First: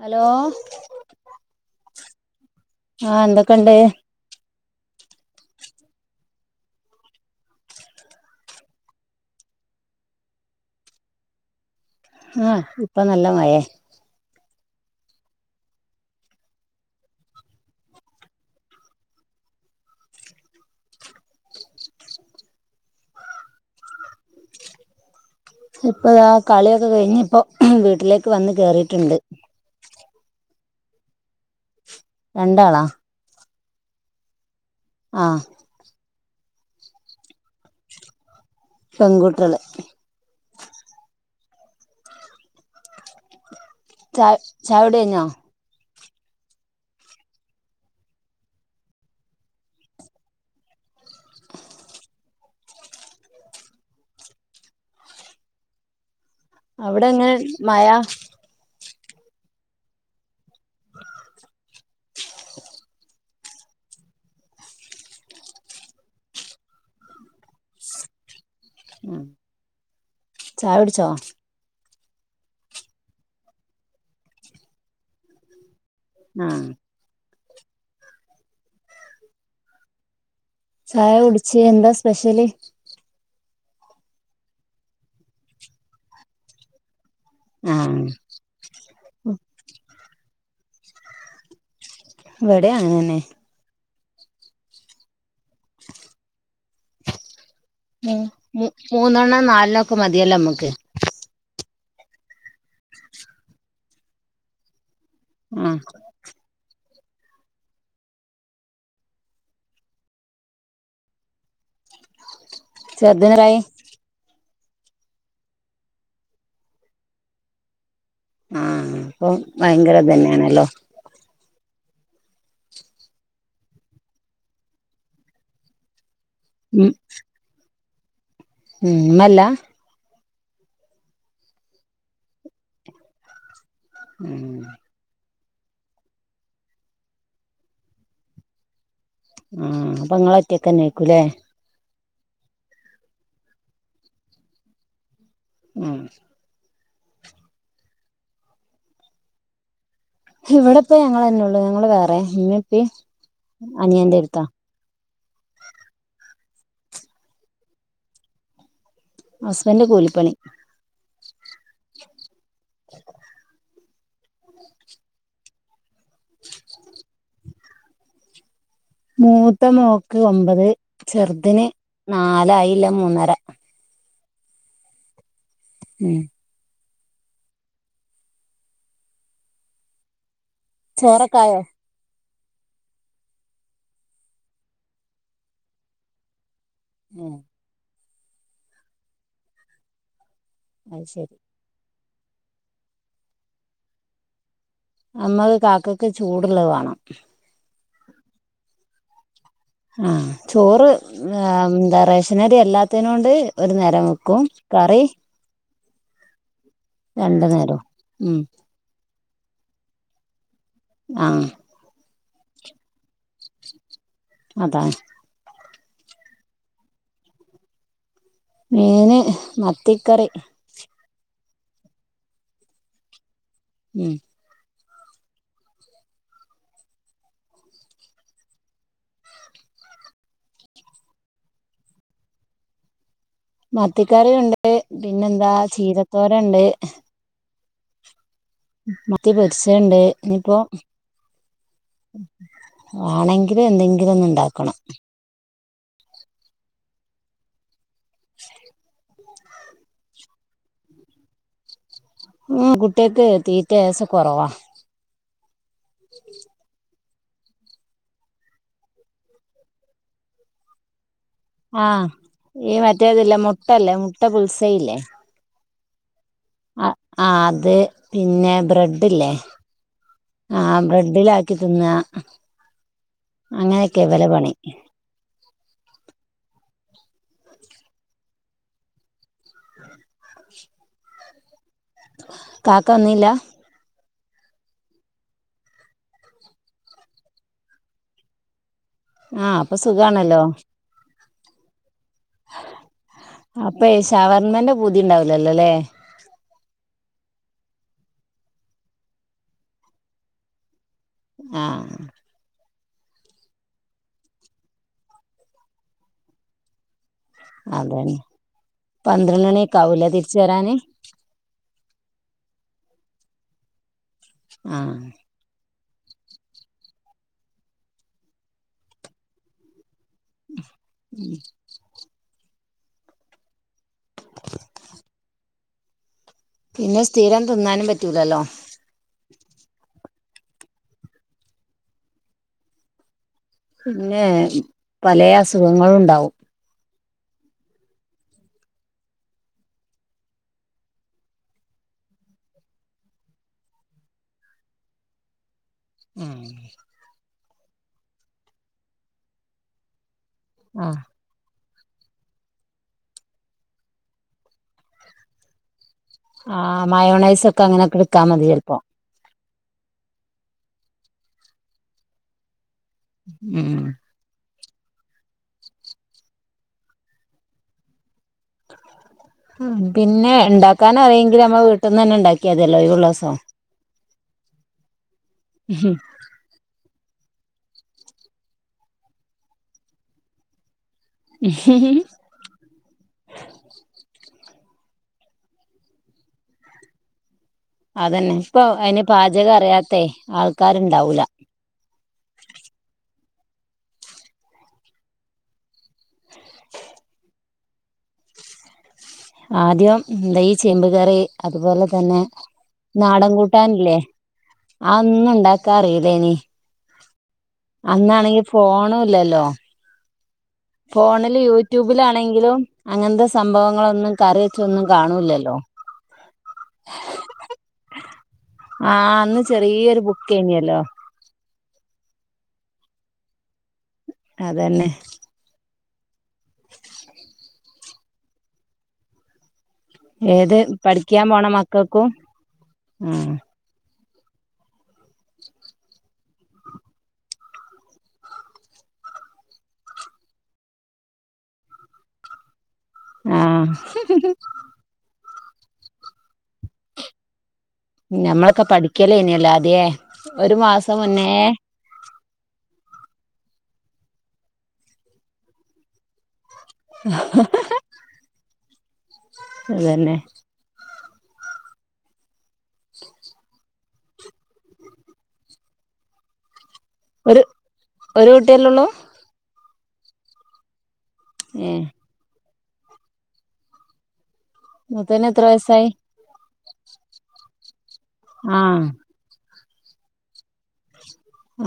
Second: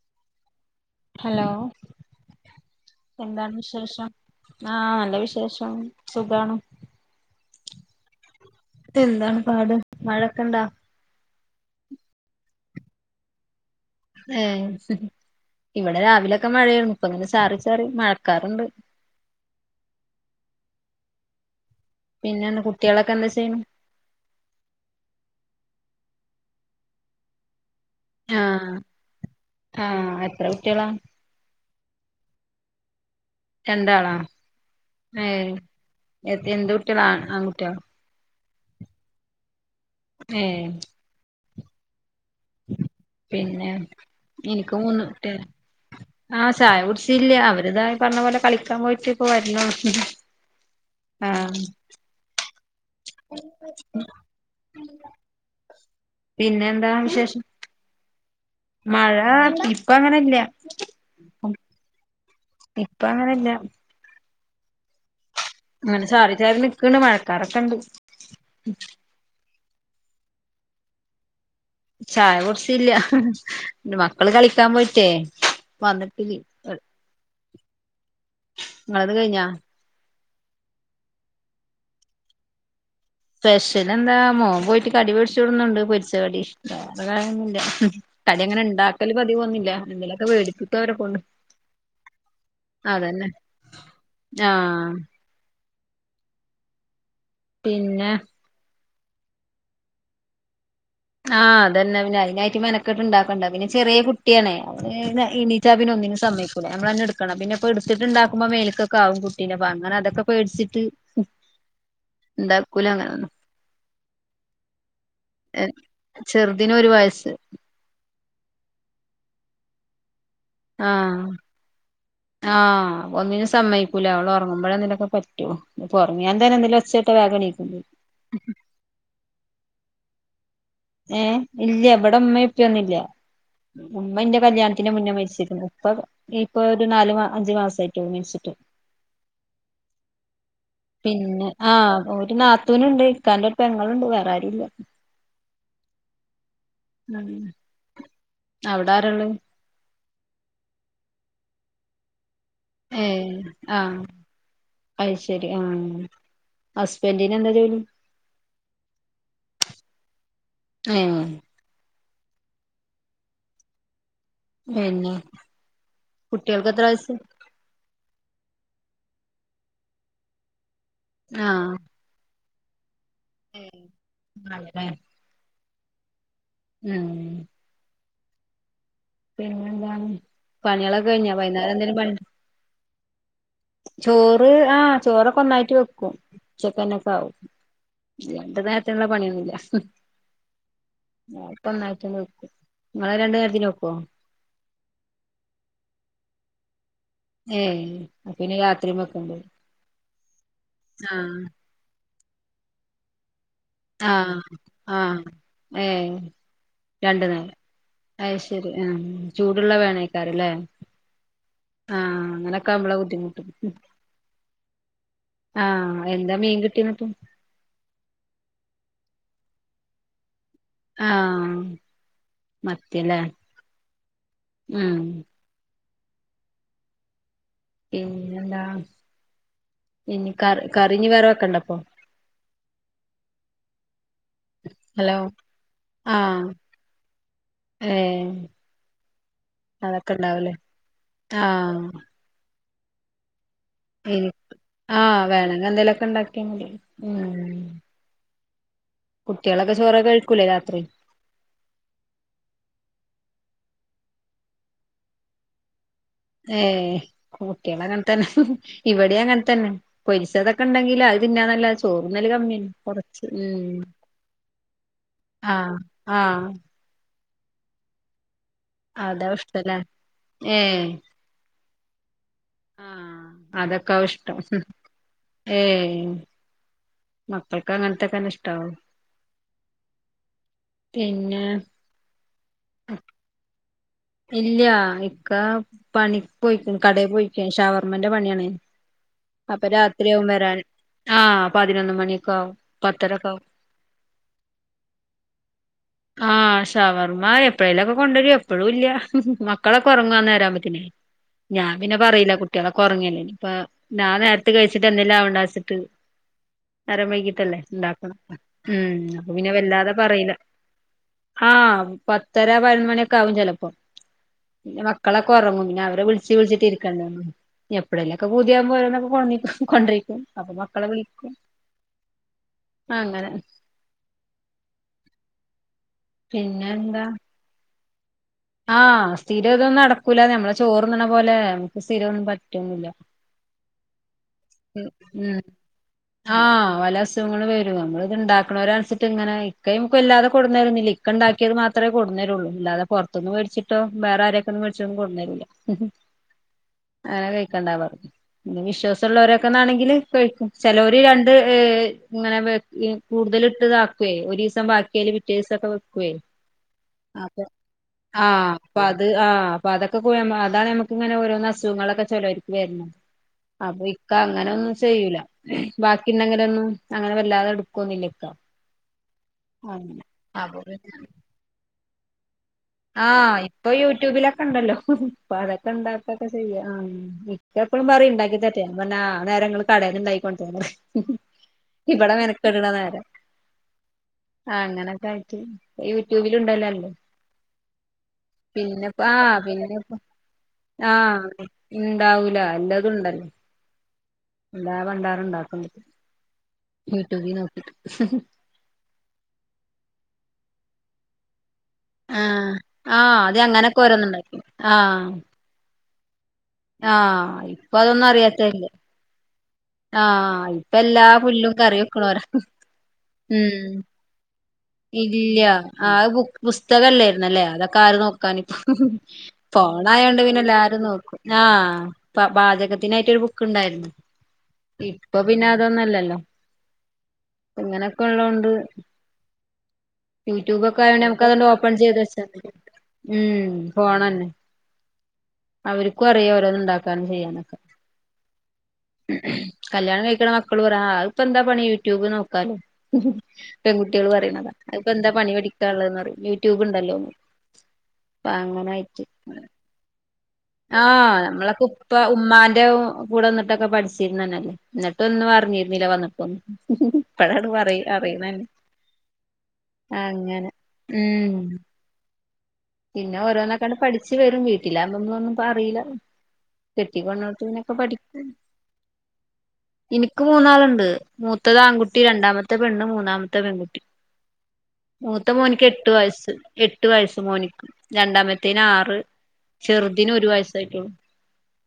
Hello hello ആഹ് എന്താണ് എന്തൊക്കെണ്ട് വിശേഷം. ആ നല്ല വിശേഷം. സുഖമാണ്. എന്താണ് പാട് മഴൊക്കെ ഇണ്ടാ ആ ഇപ്പ നല്ല മഴയാ. ഏ ഇവിടെ രാവിലെയൊക്കെ മഴയാണ്. ഇപ്പ അങ്ങനെ ചാറി ചാറി മഴക്കാറുണ്ട്. പിന്നെ കുട്ടികളൊക്കെ എന്താ ചെയ്യുന്നു. ഇപ്പൊ ആ കളിയൊക്കെ കഴിഞ്ഞ് ഇപ്പോ വീട്ടിലേക്ക് വന്ന് കേറിയിട്ടുണ്ട്. ആ എത്ര കുട്ടികളാ. രണ്ടാളാ. രണ്ടാളാ. ആ ഏഹ് എന്ത് കുട്ടികളാ, ആൺകുട്ടികളാ പെൺകുട്ടികള്. ആ പിന്നെ? ച ചായ കുടികഴിഞ്ഞോ? [unintelligible] ആ ചായ കുടിച്ചില്ല അവര് ഇതായി പറഞ്ഞപോലെ കളിക്കാൻ പോയിട്ട് ഇപ്പോ വരുന്ന ആ [unintelligible] [inaudible] പിന്നെ അവിടെങ്ങനെ മയ? മഴാ ഇപ്പ അങ്ങനെ ഇല്ല. ഇപ്പ അങ്ങനെല്ല. അങ്ങനെ ചാറി ചാറി നിക്കണ്. മഴക്കാറൊക്കെണ്ട്. ഉം... ചായുട്ച്ചോ?. ചായ കുടിച്ചില്ല. ഹ്ഹ്.. ഹ്ഹ് മക്കള് കളിക്കാൻ പോയിട്ടേയ് വന്നിട്ടില്ല. ആഹ് ങ്ങൾത് കഴിഞ്ഞാ ചായ കുടിച്ച് എന്താ സ്പെഷ്യല്. സ്പെഷ്യൽ എന്താ മോൻ പോയിട്ട് കടി വെടിച്ചുകൊടന്ന്ണ്ട് പൊരിച്ചകടി [unintelligible] മ്മ്ഹ്... ആഹ് കടി അങ്ങനെ ണ്ടാക്കല് പതിവോന്നില്ല. എന്തലൊക്കെ വേടിപ്പിക്കും അവരെ കൊണ്ട്. ഇവിടെ അങ്ങനെന്നെ അതന്നെ, ആ.... പിന്നെ ഉം മൂന്നെണ്ണം, നാലെണ്ണം ഒക്കെ മതിയല്ലോ നമ്മക്ക്. ആ അതന്നെ പിന്നെ അതിനായിട്ട് മെനക്കെട്ട് ഇണ്ടാക്കണ്ടെ. പിന്നെ ചെറിയെ കുട്ടിയാണേയ് [inaudible] എനീറ്റാ ആഹ് പിന്നെ ഒന്നിനു സമയിച്ച് [inaudible] നമ്മള് തന്നെ എടുക്കണം. പിന്നെ ഇപ്പൊ എടുത്തിട്ട്ണ്ടാക്കുമ്പോ മേലേക്ക് ആകും കുട്ടീനെ, അങ്ങനെ അതൊക്കെപേടിച്ചിട്ട്. ണ്ടാകൂല അങ്ങനൊന്നും. ചെറുതിനെത്രായി യെ [inaudible] ചെറുതിന് ഒരു വയസ്സ്. ആ... അപ്പൊ, ഭയങ്കരതന്നെയാണല്ലോ. ആ... ആ... ഒന്നിനും സമ്മയിക്കൂല. അവള് ഉറങ്ങുമ്പോഴ ഇതിനൊക്കെ പറ്റും. ഒറങ്ങിയാതന്നെന്തെലും ഒച്ചോട്ട വേഗം എണിക്കും. ഇമ്മല്ല ഏഹ്, ഇല്ല്യ ഇബെടെ ഇമ്മേം ഇപ്പിയൊന്നുല്ല്യ. ഉമ്മന്റെ കല്യാണത്തിന് മുന്നേ മരിച്ചിക്ക്‌ണ്. ഉപ്പ ഇപ്പൊരു നാല്മാ അഞ്ച് മാസായിട്ടൊള്ളു മരിച്ചിട്ട്. മ്ഹ്... അപ്പൊങ്ങളൊറ്റക്കന്നെര്ക്കും. ലേ... ആ... ഒരു നാത്തൂന്ണ്ട്, ഇക്കാന്റെ ഒരു പെങ്ങളുണ്ട്, വേറെ ആരുല്ല. മ്... ഉം... ഔടെ ആരള്ളേ ഇവിടെപ്പ ഞങ്ങളെന്നൊള്ളു ഞങ്ങൾ വേറെ ഇമ്മിപ്പിം അനിയന്റെടുത്താ അയ്ശേരി മ്ഹ് ഹസ്ബൻഡിന് എന്താ ജോലി. ഹസ്ബന്റ് കൂലിപ്പണി ഏഹ്... [inaudible] [inaudible] പിന്നെ കുട്ട്യാൾക്ക്എത്രവയസ്? മൂത്ത മോക്ക് ഒമ്പത്, ചെറുതിന് നാലയില്ല, മൂന്നര. ഏഹ്... മൂന്നാള് ലേ ഉം.. ഉം... പിന്നെന്താണ് പണികളൊക്കെ കഴിഞ്ഞാ ചോറൊക്കെ ആയോ വൈന്നേരം എന്തേലും പണിയുണ്ടോ. ചോറ്... ആ ചോറൊക്കെ ഒന്നായിട്ട് വെക്കും. ഉച്ചക്കെന്നെ ഒക്കെ ആകും. ഉം രണ്ട് നേരത്തിന്ള്ള പണിയൊന്നുല്ല. അത് ശരി ഹ്ഹ്മ് ഇപ്പൊന്നായിട്ടന്നെ വെക്കും. ഇങ്ങള് രണ്ടു നേരത്തിന് വെക്കുവോ. അമ്മള് കാക്കക്ക് ചൂടുള്ളത് വാണം. ഏയ്... അപ്പൊ പിന്നെ രാത്രിം വെക്കേണ്ടി വരും. ആഹ് ചോറ് ആഹ് ആ മ് എന്താ റേഷനരി അല്ലാത്തെനോണ്ട്. ഒരു നേരം ആഹ് വെക്കും കറി ആഹ് ഏഹ്... രണ്ടു നേരം നേരവും ഉം അയ്ശേരി. ആഹ്.. മ് ചൂടുള്ള വേണേക്കാരം ല്ലേ? ആഹ് ആഹ് അങ്ങനൊക്കാവുമ്പള ബുദ്ധിമുട്ട് അതാണ് ആഹ് എന്താ മീൻ കിട്ടിയെന്നട്ട് മീന് മത്തിക്കറി ആഹ് മത്തി ലേ ഉം ഉം പിന്നെന്താ ഇനി കറി കറിഞ്ഞി വേറെ വെക്കണ്ടപ്പോ മത്തിക്കറിയുണ്ട് ഹലോ പിന്നെന്താ ആഹ് ചീരത്തോരണ്ട് ഏഹ് മത്തി പൊരിച്ചത്ണ്ട് അതൊക്കെ ഇണ്ടാവൂലേ ഇഞ്ഞിപ്പോ ആഹ് വാണെങ്കി ല് എന്തെങ്കിലും ഇനി ഒന്ന് ണ്ടാക്കണം ആഹ് വേണങ്കി എന്തേലൊക്കെ ണ്ടാക്കിയാ മതി ഉം ശ [inaudible] കുട്ട്യാളൊക്കെ ചോറ് കയ്ക്കൂല്ലേ രാത്രി ഉം കുട്ട്യാക്ക് തീറ്റ ഏസം കൊറവാ ഏഹ് കുട്ട്യാളെങ്ങനെതന്നെ ഇവിടേം അങ്ങനെ തന്നെ പൊരിച്ചതൊക്കെ ണ്ടെങ്കില് അ അതിന്നാ ന്നല്ലാതെ ആഹ് ചോറ്ന്നല് കമ്മിയാണ് ഈ കൊറച്ച് മറ്റേതില്ലേ ഉം മുട്ടല്ലേ മുട്ട പുൽസയില്ലേ ആഹ് ആഹ് ആഹ് ആഹ് അത് പിന്നെ ബ്രെഡ്ഡില്ലേ അതാവും ഇഷ്ടല്ലേ ആ ഏഹ് ബ്രെഡിലാ ക്കി തിന്ന അങ്ങനെക്കെ ഇവലെ പണി ഏയ് മക്കൾക്ക് അങ്ങൻത്തെക്കെന്നെ ഇഷ്ടവും പിന്നെ കാക്കവന്നില്ല ഇല്ല ഇക്ക പണി പോയിക്കണ് കടെ പോയിക്ക ഷവർമെന്റെ പണിയാണ് ആഹ് അപ്പൊ രാത്രിയാവും സുഖാണല്ലോ വരാൻ ആഹ് പതിനൊന്ന് മണി അപഴെ ഷവർമെന്റെ പൂതി ഉണ്ടാവലല്ലോല്ലേ ആഹ് ഷവർമ്മ എപ്പഴേലുക്കെ കൊണ്ടുവരും എപ്പഴും ഇല്ല മക്കളൊക്കെ ഉറങ്ങാന് നേരം ആകുമ്പാതെന്ഞാൻ ആഹ് പിന്നെ പറയില്ല കുട്ട് കുട്ടികളൊക്കെ ഉറങ്ങിയല്ലേ ഇനിപ്പ ഞാൻ നേരത്തെ കഴിച്ചിട്ട് എന്തെല്ലാം അവണ്ടാച്ചിട്ട് നേരം വൈകി ല്ലേ ഉണ്ടാക്കണം അതന്നെ ഉം അപ്പൊ പന്ത്രണ്ട് പിന്നെ മണിയൊക്കെ വല്ലാതെ ആവൂലേ പറയില്ല തിരിച്ച് വരാന് ആഹ് പത്തര പതിനൊന്നുമണിയൊക്കെ ആകും ചിലപ്പോ പിന്നെ ആഹ് മക്കളൊക്കെ ഉറങ്ങും പിന്നെ അവരെ വിളിച്ച് വിളിച്ചിട്ടിരിക്കണ്ട എപ്പഴേലും ഒക്കെ പൂതിയാവുമ്പോ ഓരോന്നൊക്കെ കൊ കൊണ്ടിരിക്കും അപ്പൊ മക്കളെ വിളിക്കും ആഹ് അങ്ങനെ പിന്നെ സ്ഥിരം തിന്നാനും പറ്റൂലല്ലോ ആഹ് സ്ഥിരയിതൊന്നും നടക്കൂല നമ്മള് ചോറുണ്ണണപോലെ ക്ക് സ്ഥിരമൊന്നും പറ്റൊന്നില്ല പിന്നെ ഉം പലേ ഉം അസുഖങ്ങളും ഉണ്ടാവും ആഹ് ഒല അസുഖങ്ങൾ വരും നമ്മള് ഇതൊണ്ടാക്കണവരവെച്ചിട്ട് ഇങ്ങനെ ഇക്ക നമുക്ക് വല്ലാതെ കൊണ്ടുന്ന്തരുന്നില്ല ഇക്ക ഉണ്ടാക്കിയത് മാ മത്രേ കൊണ്ടുന്ന് തരുള്ളൂ ഇല്ലാതെ പുറത്തൊന്ന് മേച്ചിട്ടോ വേറെ ആരൊക്കൊണ്ട് മേടിച്ചതൊ കൊണ്ടുന്ന് തരുല്ല ഉമ് അങ്ങനെ കഴിക്കണ്ടാ പറയു പിന്നെ വിശ്വാസവുള്ളവരൊക്കെന്നാണെങ്കില് കഴിക്കും ആഹ് ചെലോര് ര ഏഹ് ഇങ്ങനെ വേ യി കൂടുതല് ഇട്ട് യിതക്കുവേ ഒരു ദിവസം ബാക്കിയാല് പിറ്റേ ദിവസൊക്കെ വെക്കുവെ ആഹ് മയോണൈസ് ഒക്കെ അങ്ങനെയൊക്കെ എടുക്കാ മതി ആഹ് ചെലപ്പോ പ്പ അത് ആഹ് അപ്പോ അതൊക്കെ അതാണ് നമക്ക് ഇങ്ങനെ ഓരോന്ന് അസുഖങ്ങളൊക്കെ ചെലോർക്ക്‌ വരുന്നത് ഉം അപ്പൊ ഇക്ക അങ്ങനെ ഒന്നും ചെയ്യൂല ബാക്കിന്റെങ്ങനെയോന്നും അങ്ങനെ വല്ലാതെ എടുക്കൊന്നില്ല ഇക്ക ഹാ അങ്ങനെ പിന്നെ അപ്പൊ പിന്നെ ഇണ്ടാക്കാനറിയങ്കില് നമ്മളെ വീട്ട്ന്നന്നെ ഇണ്ടാ ആ ഇപ്പൊ യൂട്യൂബിലൊക്കെ ണ്ടല്ലോ ഇപ്പ അതൊക്കെ ഇണ്ടാക്കൊക്കെ ചെയ്യ ആഹ് ഇക്ക എപ്പളും പറിം ഇണ്ടാക്കി തര്ട്ടെന്ന് ഞാൻ പർഞ് ആ നേരങ്ങള് കടേന്ന് ഇണ്ടാക്കി കൊണ്ടര് ന്ന് ഇബട മെന ക്കടണ നേരം അങ്ങനെക്കായിട്ട് യൂട്യൂബില് ഇണ്ടല്ലല്ലോ എല്ലും അതന്നെ ഇപ്പൊ പിന്നെപ്പ അയിന് ആഹ് പാചക പിന്നെപ്പ അറിയാത്തെ ആൾക്കാര്ണ്ടാവൂല ആഹ് ഇണ്ടാവൂല എല്ലതുണ്ടല്ലോ [unintelligible] ഉണ്ടാക്ക്‌ണ്ട് യൂട്യൂബി നോക്കിട്ട് ആദ്യം ന്ത ഈ ചെമ്പ് കറി അതുപോലെ തന്നെ ആഹ് ആഹ് നാടം ആദ്യം അങ്ങനൊക്കെ കൂട്ടാൻല്ലേ ഓരോന്ന് ഉണ്ടാക്കി ആഹ് അഒന്നും ഇണ്ടാക്കാറില്ലേനി ആഹ് ഇപ്പൊ അന്നാണെങ്കി ഫോണു ഇല്ലല്ലോ ആ ഇപ്പ എല്ലാ ഫോണില് പുല്ലും കറി വെക്ക്‌ണോരാ ഉം ഒന്നും കറി വെച്ചോന്നും ഇല്ല അഹ് ബു പുസ്തകല്ലെയിരുന്നല്ലേ അതൊക്കെ ആര് നോക്കാന് ആഹ് അന്ന് ചെറിയൊരു ഫോണായോണ്ട് പിന്നെ ബുക്കേനിയല്ലോ എല്ലാരും നോക്കും ആഹ് പ പാചകത്തിനായിട്ടോരു ബുക്ക് ഇണ്ടായിരുന്നു അതന്നെ ഇപ്പൊ പിന്നെ അതൊന്നു അല്ലല്ലോ [inaudible] ഇങ്ങനെക്കെ ഉള്ളോണ്ട് ഏത് ട്യൂബോക്കെ ആയൊണ്ട് പഠിക്കാൻ നമുക്കതാണ്ടു പോണ ഓപ്പൺ ചെയ്ത് മക്കൾക്കും വെചാ മതി ആഹ് ഉം ഫോണന്നെ അവര്ക്കു അറിയാ ഓരോന്ന് ഇണ്ടാക്കാനും ചെയ്യാനൊക്കെ കല്യാണം കഴിക്ക്‌ണ മക്കള് പറ ആ അഹ്പ്പ എന്താ പണി യൂട്യൂബ് നോക്കാലോ ആഹ് പെൺകുട്ടികൾ പറയ്‌ണതാ അതിപ്പ എന്താ പണി പടിക്കാൻള്ളെ ന്ന് പറിം യൂട്യൂബ് ഇണ്ടല്ലോ ന്ന് നമ്മളൊക്കെ പഠിക്കലെനിഴല്ല ആദ്യെ ഒരു മാസം മുന്നേ പ്പ ഉമ്മാന്റെ കൂടെന്ന്ട്ടൊക്ക പഠിച്ചിര്ന്നേന്നല്ലേ ന്നട്ടും ഒന്നു അർഞ്ഞിര്ന്നില്ല വന്ന്ട്ടൊന്നും ഇപ്പഴാണ് പറി അറിണെ അതന്നെ അങ്ങനെ ഉം പിന്നെ ഓരോന്നക്കാണ്ട് പഠിച്ച് വരും വീട്ടിലാവുമ്പന്നൊന്നും പറീല കെട്ടി ഒരു കൊണ്ടോട്ത്ത്ന്ന് പിന്നപ്പോ പഠിക്കും ഒരു കുട്ടിയല്ലേള്ളൂ ഇൻക്ക് മൂന്നാള്ണ്ട് മൂത്തത് ഏഹ് ആൺകുട്ടി രണ്ടാമത്തെ പെണ്ണ് മൂന്നാമത്തെ പെൺകുട്ടി മൂത്തോന് മൂത്ത എത്ര മോൻക്ക് വയസ്സായി എട്ട് വയസ്സ് എട്ട് വയസ്സ് മോന് ക്ക് രണ്ടാമത്തേന് ആഹ് ആറ് ചെറുതിന് ഒരു വയസ്സായിട്ടോള്ളു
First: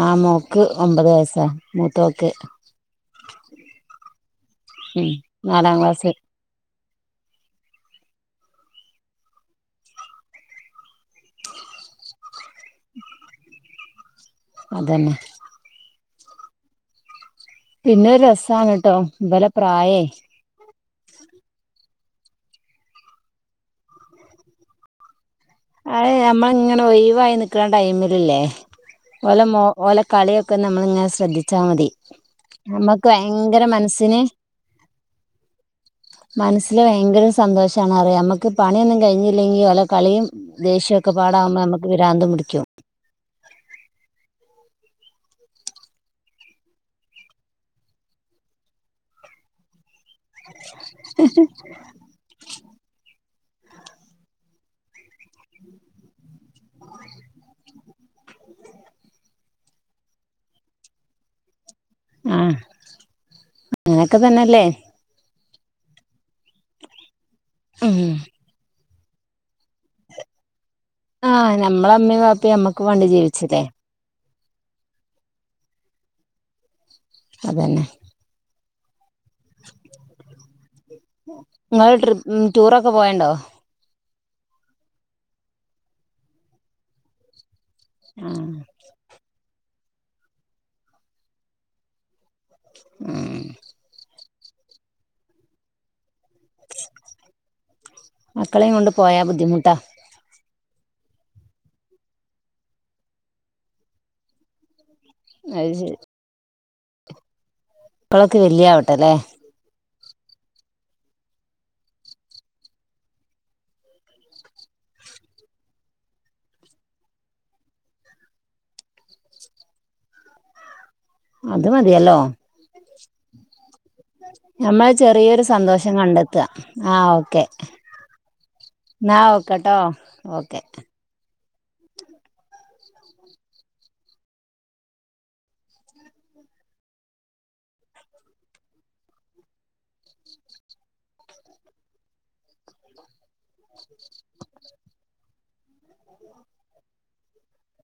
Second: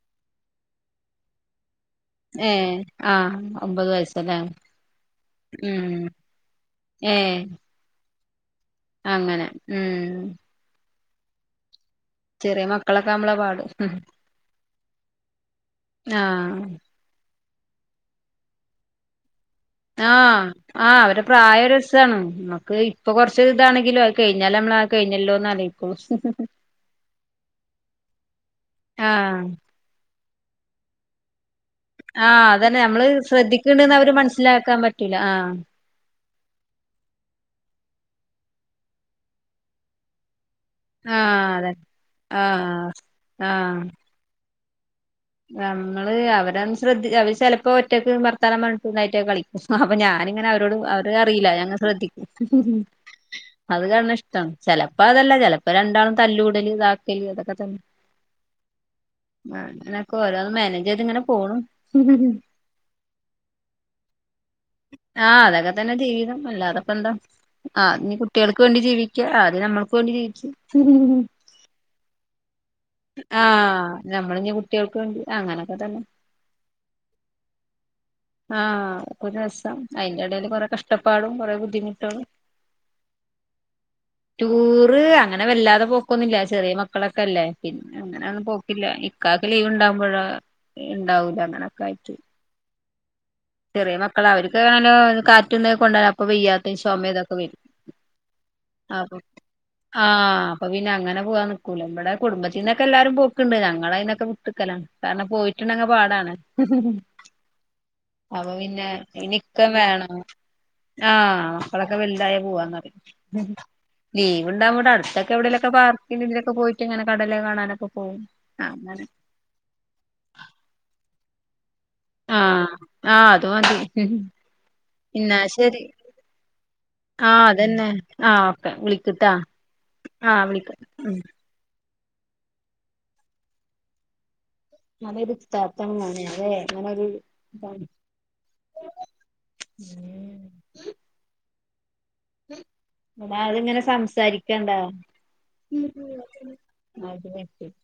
ആ മോക്ക് ഒമ്പത് വയസ്സാ മൂത്തോ ഏ ആ ഒമ്പത് വയസ് ലേ ഉം നാലാം ക്ലാസ്സ്‌ ഏ അങ്ങന ഉം ചെറിയ മക്കളക്ക ആവുമ്പളാ പാട് ഉം അതന്നെ ആഹ് പിന്നെ ഒര് രസാണ് ട്ടോ ഇബലെ ആ ആ അവരെ പ്രായ രസാണ് നമ്മക്ക് ഇപ്പൊ കൊർച്ച് ഇതാണങ്കിലോ അഹ് കഴിഞ്ഞാല് നമ്മള് കഴിഞ്ഞല്ലോന്ന് ആലോയി അഹ് നമ്മള ഇങ്ങനെ ഒഴിവായി നിക്ക്ണ ടൈമ് ല് ല്ലേ ആഹ് ഓലെ മോ ഓലെ കളിയൊക്കെ നമ്മള് ങ്ങനെ ശ്രദ്ധിച്ചാ മതി ആ അതന്നെ നമ്മള് നമ്മക്ക് ഭയങ്കര ശ്രദ്ധിക്ക് ണ്ട്ന്ന് അവര് മനസ്സിന് മൻസ്സിലാക്കാം പറ്റൂല ആഹ് മൻസ്സില് ഭയങ്കര സന്തോഷാണ് അറിയോ അമ്മക്ക് പണിയൊന്നും കഴിഞ്ഞില്ലെങ്കി ഓലെ കളിയും ദേഷ്യൊക്കെ ആ പാടാവുമ്പോ അതന്നേ നമ്മക്ക് പിരാന്തും പിടിക്കും ആഹ് ആഹ് നമ്മള് അവരെ ശ്രദ്ധി അവര് ചിലപ്പോ ഒറ്റക്ക് ഭർത്താനം പറഞ്ഞിട്ടും നൈറ്റ്റൊക്കെ കളിക്കും അപ്പൊ ഞാന് അങ്ങനെ അവരോട് അവര് അറില്ല ഞാൻ ങ്ങനെ ശ്രദ്ധിക്കും അത് കാണണ് ഇഷ്ട്ടാണ് ചലപ്പോ അതല്ല ചലപ്പോ രണ്ടാളും തല്ലൂടല് ഇതാക്കല് അതൊക്ക തന്നെ ങ്ങനൊക്ക ഓരോന്ന് മാനേജ് ചെയ്ത് ഇങ്ങനെ പോണു ആഹ് അങ്ങനൊക്ക തന്നെല്ലേ ആഹ് അതൊക്കതന്നെ ജീവിതം അല്ലാതെ ഇപ്പൊ എന്താ ഉം ആഹ് ഇനി കുട്ടികൾക്ക് ജീവിക്ക ആദ്യം നമ്മൾക്ക് വേണ്ടി ജീവിച്ചു [unintelligible] ആഹ് നമ്മളെ അമ്മയും വാപ്പയും നമ്മക്ക് വേണ്ടി ജീവിച്ചില്ലേ ആഹ് ഞമ്മൾ ഇനി കു കുട്ടികൾക്ക് വേണ്ടി അങ്ങനൊക്കെ തന്നേ അതന്നെ ആഹ് ഒരു രസം അയിന്റെ എടൽ കുറെ പ്രശ്നം ങ്ങള് ട്രി ടൂറൊക്കെ പോയണ്ടോ ടൂർ അങ്ങനെ വല്ലാതെ പോക്കൊന്നില്ല ചെറിയ മക്കളൊക്കെ അല്ലേ പിന്ന അങ്ങന ആ ഒന്നും പോക്കില്ല ഇക്കാക്ക് ലീവ്ണ്ടാകുമ്പോഴ ഉണ്ടാവൂല അങ്ങനെയൊക്കെ ആയിട്ട്- [unintelligible] മക്കള് അവർക്ക് നല്ലോ കാറ്റ് കൊണ്ട ഇപ്പ വയ്യാത്തെ ചൊമേതൊക്കെ വരും മക്കളെയും കൊണ്ട് ആപ്പോ- പോയാ ബുദ്ധിമുട്ടാ ആഹ് അപ്പൊ പിന്ന അങ്ങനെ പോകാൻ നിക്കൂല ഇവിടെ കുടുംബത്തിൽന്നൊക്കെ എല്ലാരും പോക്ക്ണ്ട് ഞങ്ങള് അയിന്നൊക്ക വിട്ട്ക്കലാണ് കാരണം അത് പോയിട്ടുണ്ടങ്ങ് ശരി പാടാണ്- മക്കളോക്ക വലിയ ആവട്ടെ ലെ ഒക്ക വേണം ആഹ് മക്കളൊക്കെ വലുതായ പോവാൻ തൊടങ്ങി ലീവ്ണ്ടാകുബോ ഇവിടെ അടുത്തക്കെ എവിടേലൊക്കെ പാർക്കിൽ ഇതിലൊക്കെ പോയിട്ട്ങ്ങന കടല് കാണാനൊക്കെ പോകും അഹഹ അങ്ങനെ അത് മതിയല്ലോ ആഹ് ആഹ് അതുമതി- നമ്മള് ന്നാ ചെറിയൊരു ശരി സന്തോഷം കണ്ടെത്താ ഓക്കെ ആഹ് അതന്നെ ആഹ് എന്നാ വിളിക്ക്ട്ടാ ഓക്കെട്ടോ ആഹ് ഓക്കെ വിളിക്ക ഉം നല്ലരുത്താത്തമോനെ ല്ലേ ഇങ്ങനൊരു ഇതാണ് [unintelligible] [inaudible] [inaudible] അൾ ഞനെ സംസാരിക്കണ്ടാ [inaudible] അത് [inaudible]